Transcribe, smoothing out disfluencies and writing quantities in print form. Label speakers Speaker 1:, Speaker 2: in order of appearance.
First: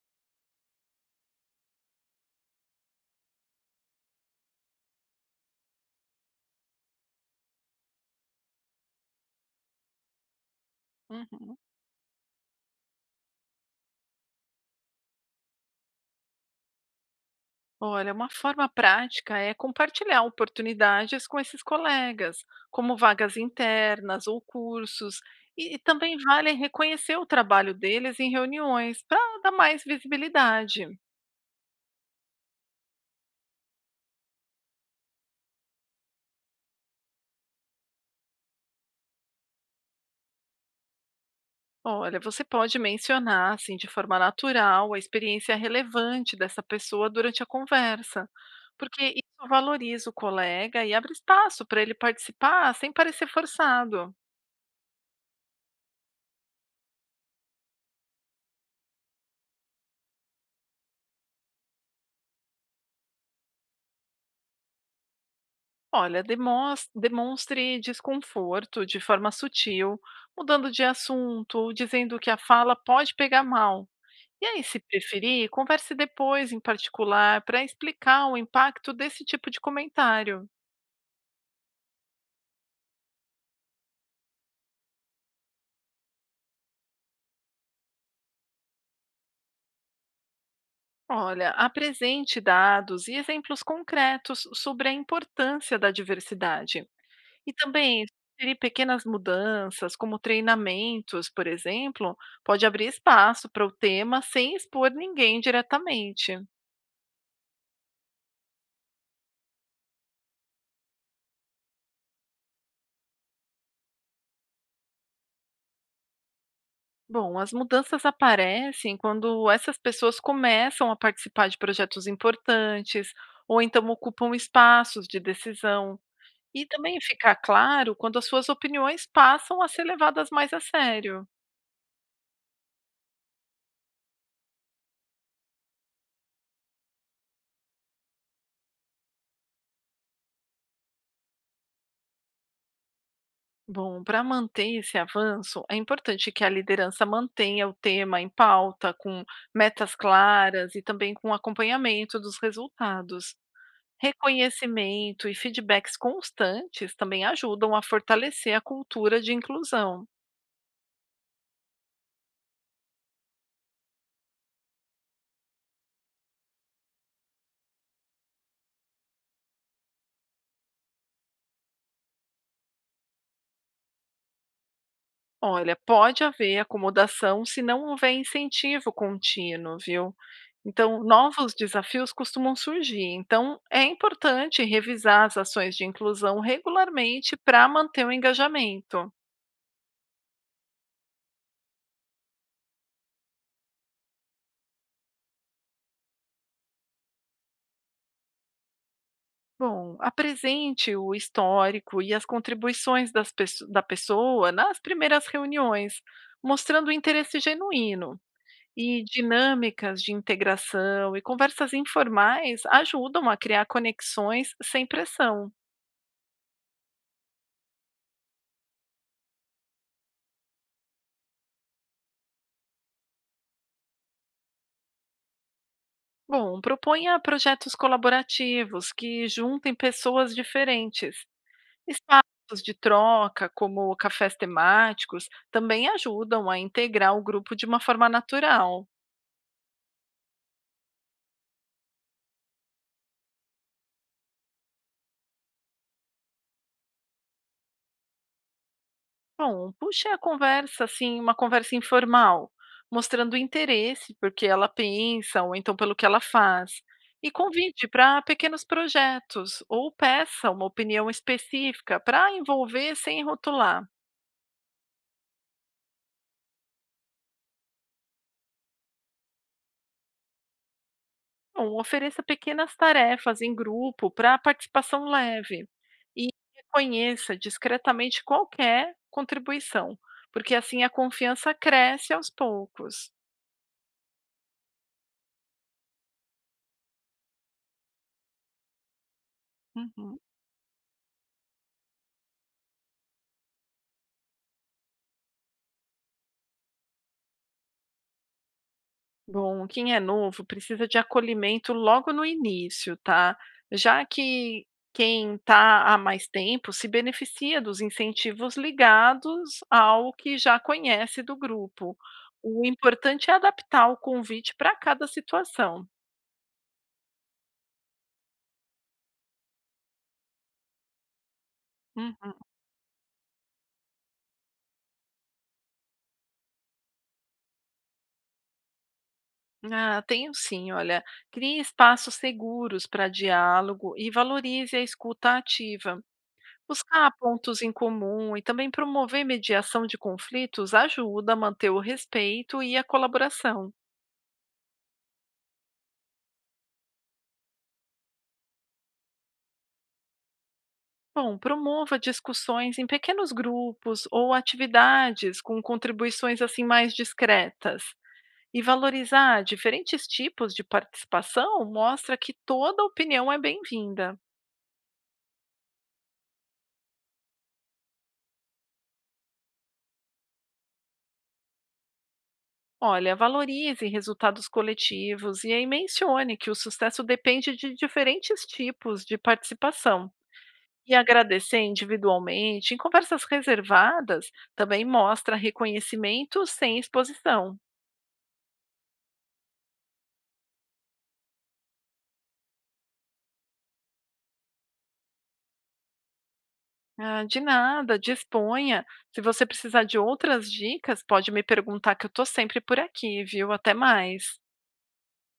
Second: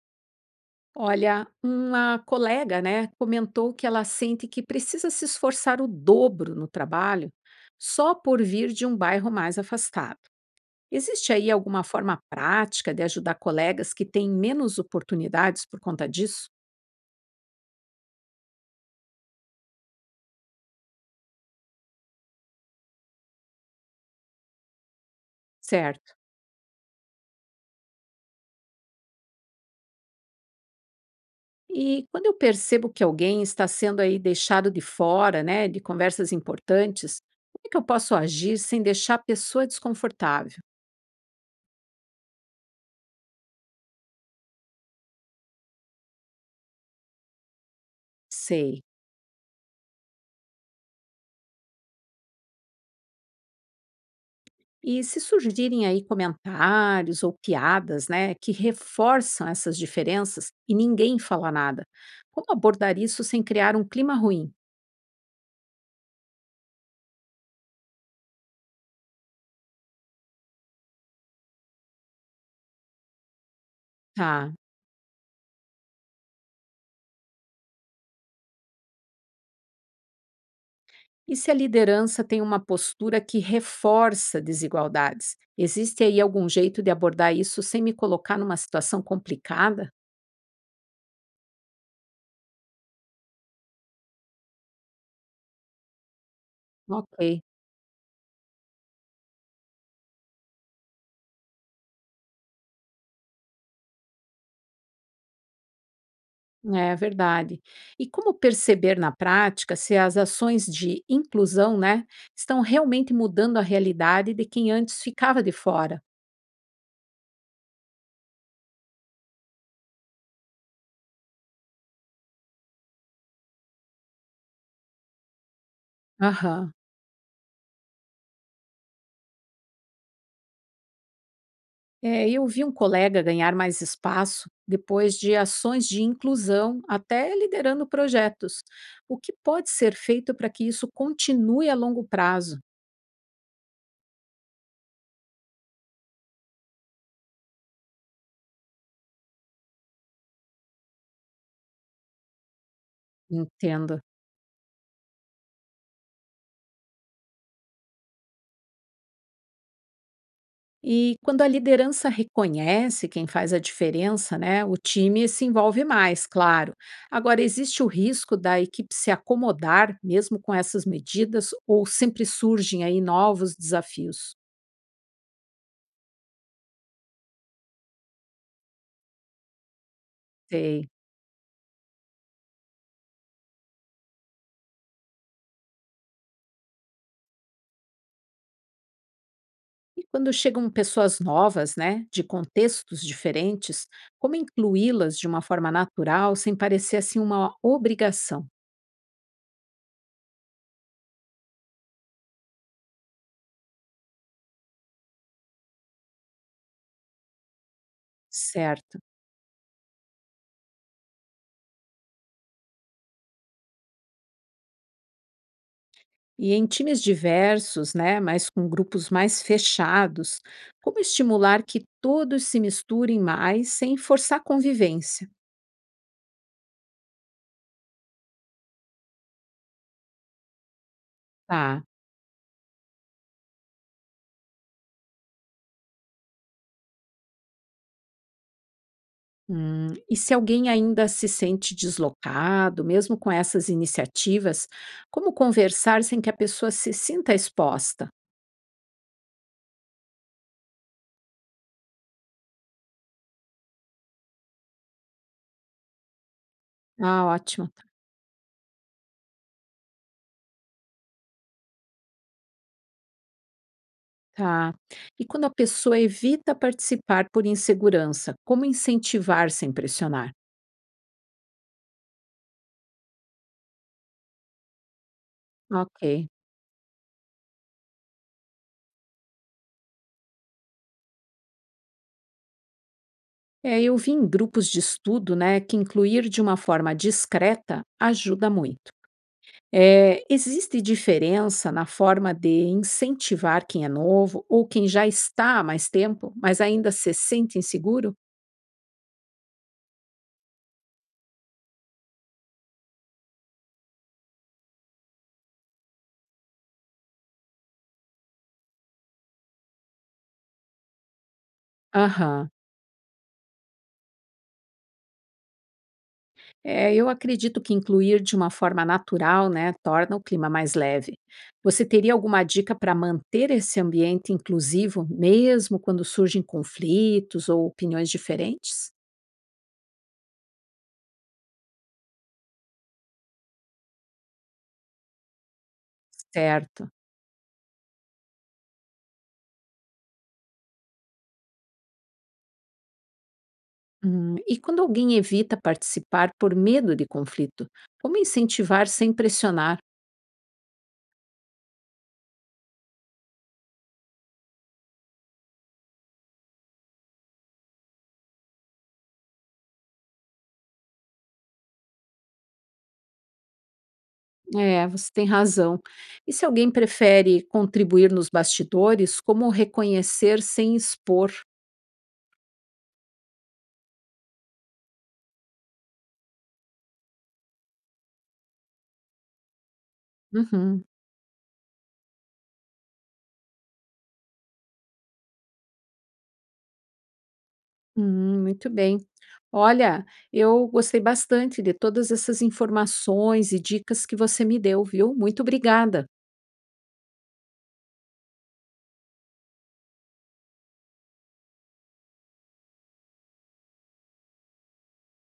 Speaker 1: Olha, uma colega, né, comentou que ela sente que precisa se esforçar o dobro no trabalho só por vir de um bairro mais afastado. Existe aí
Speaker 2: Uhum.
Speaker 1: alguma forma prática de ajudar colegas que têm menos oportunidades por conta disso?
Speaker 2: Olha, uma forma prática é compartilhar oportunidades com esses colegas, como vagas internas ou cursos, e
Speaker 1: Certo.
Speaker 2: também vale reconhecer o trabalho deles em reuniões para dar mais visibilidade.
Speaker 1: E quando eu percebo que alguém está sendo aí deixado de fora, né, de conversas importantes, como é que eu posso agir sem deixar a pessoa desconfortável?
Speaker 2: Olha, você pode mencionar, assim, de forma natural, a experiência relevante dessa pessoa durante a conversa,
Speaker 1: Sei.
Speaker 2: porque isso valoriza o colega e abre espaço para ele participar sem parecer forçado.
Speaker 1: E se surgirem aí comentários ou piadas, né, que reforçam essas diferenças e ninguém fala nada, como abordar isso sem criar um clima ruim?
Speaker 2: Olha, demonstre desconforto de forma sutil, mudando de assunto ou dizendo que a fala pode pegar mal. E
Speaker 1: Tá.
Speaker 2: aí, se preferir, converse depois em particular para explicar o impacto desse tipo de comentário.
Speaker 1: E se a liderança tem uma postura que reforça desigualdades? Existe aí algum jeito de abordar isso sem me colocar numa situação complicada?
Speaker 2: Olha, apresente dados e exemplos concretos sobre a importância da diversidade.
Speaker 1: Ok,
Speaker 2: E também sugerir pequenas mudanças, como treinamentos, por exemplo, pode abrir espaço para o tema sem expor ninguém diretamente.
Speaker 1: é verdade. E como perceber na prática se as ações de inclusão, né, estão realmente mudando a realidade de quem antes ficava de fora?
Speaker 2: Bom, as mudanças aparecem quando essas pessoas começam a participar de projetos importantes ou então ocupam espaços de decisão. E
Speaker 1: Aham.
Speaker 2: também ficar claro quando as suas opiniões passam a ser levadas mais a sério.
Speaker 1: É, eu vi um colega ganhar mais espaço depois de ações de inclusão, até liderando projetos. O que pode ser feito para que isso continue a longo prazo?
Speaker 2: Bom, para manter esse avanço, é importante que a liderança mantenha o tema em pauta, com metas claras e também com acompanhamento dos resultados.
Speaker 1: Entenda.
Speaker 2: Reconhecimento e feedbacks constantes também ajudam a fortalecer a cultura de inclusão.
Speaker 1: E quando a liderança reconhece quem faz a diferença, né, o time se envolve mais, claro. Agora, existe o risco da equipe se acomodar mesmo com essas medidas ou sempre surgem aí novos desafios?
Speaker 2: Olha, pode haver acomodação se não houver incentivo contínuo, viu?
Speaker 1: Sei.
Speaker 2: Então, novos desafios costumam surgir. Então, é importante revisar as ações de inclusão regularmente para manter o engajamento.
Speaker 1: E quando chegam pessoas novas, né, de contextos diferentes, como incluí-las de uma forma natural, sem parecer assim uma obrigação,
Speaker 2: Bom, apresente o histórico e as contribuições da pessoa nas primeiras reuniões, mostrando um interesse genuíno.
Speaker 1: certo?
Speaker 2: E dinâmicas de integração e conversas informais ajudam a criar conexões sem pressão.
Speaker 1: E em times diversos, né, mas com grupos mais fechados, como estimular que todos se misturem mais sem forçar a convivência?
Speaker 2: Bom, proponha projetos colaborativos que juntem pessoas diferentes.
Speaker 1: Tá.
Speaker 2: Espaços de troca, como cafés temáticos, também ajudam a integrar o grupo de uma forma natural.
Speaker 1: E se alguém ainda se sente deslocado, mesmo com essas iniciativas, como conversar sem que a pessoa se sinta exposta?
Speaker 2: Bom, puxe a conversa, assim, uma conversa informal, mostrando interesse porque ela pensa ou então pelo que ela faz,
Speaker 1: Ah,
Speaker 2: e
Speaker 1: ótimo.
Speaker 2: convide para pequenos projetos ou peça uma opinião específica para envolver sem rotular.
Speaker 1: Tá. E quando a pessoa evita participar por insegurança, como incentivar sem pressionar?
Speaker 2: Bom, ofereça pequenas tarefas em grupo para participação leve e
Speaker 1: Ok.
Speaker 2: reconheça discretamente qualquer contribuição, porque assim a confiança cresce aos poucos.
Speaker 1: É, eu vi em grupos de estudo, né, que incluir de uma forma discreta ajuda muito.
Speaker 2: Uhum.
Speaker 1: É, existe diferença na forma de incentivar quem é novo ou quem já está há mais tempo, mas ainda se sente inseguro?
Speaker 2: Bom, quem é novo precisa de acolhimento logo no início, tá? Já que quem está há mais tempo se beneficia dos incentivos ligados ao que já conhece do grupo.
Speaker 1: Aham.
Speaker 2: O importante é adaptar o convite para cada situação.
Speaker 1: É, eu acredito que incluir de uma forma natural, né, torna o clima mais leve. Você teria
Speaker 2: Uhum.
Speaker 1: alguma dica para manter esse ambiente inclusivo, mesmo quando surgem conflitos ou opiniões diferentes?
Speaker 2: Ah, tenho sim, olha. Crie espaços seguros para diálogo e valorize a escuta ativa.
Speaker 1: Certo.
Speaker 2: Buscar pontos em comum e também promover mediação de conflitos ajuda a manter o respeito e a colaboração.
Speaker 1: E quando alguém evita participar por medo de conflito, como incentivar sem pressionar?
Speaker 2: Bom, promova discussões em pequenos grupos ou atividades com contribuições assim mais discretas. E valorizar diferentes tipos de participação mostra que toda opinião é bem-vinda.
Speaker 1: É, você tem razão. E se alguém prefere contribuir nos bastidores, como reconhecer sem expor?
Speaker 2: Olha, valorize resultados coletivos e aí mencione que o sucesso depende de diferentes tipos de participação.
Speaker 1: Uhum.
Speaker 2: E agradecer individualmente em conversas reservadas também mostra reconhecimento sem exposição.
Speaker 1: Muito bem. Olha, eu gostei bastante de todas essas informações e dicas que você me deu, viu? Muito obrigada.
Speaker 2: Ah, de nada, disponha. Se você precisar de outras dicas, pode me perguntar que eu estou sempre por aqui, viu? Até mais.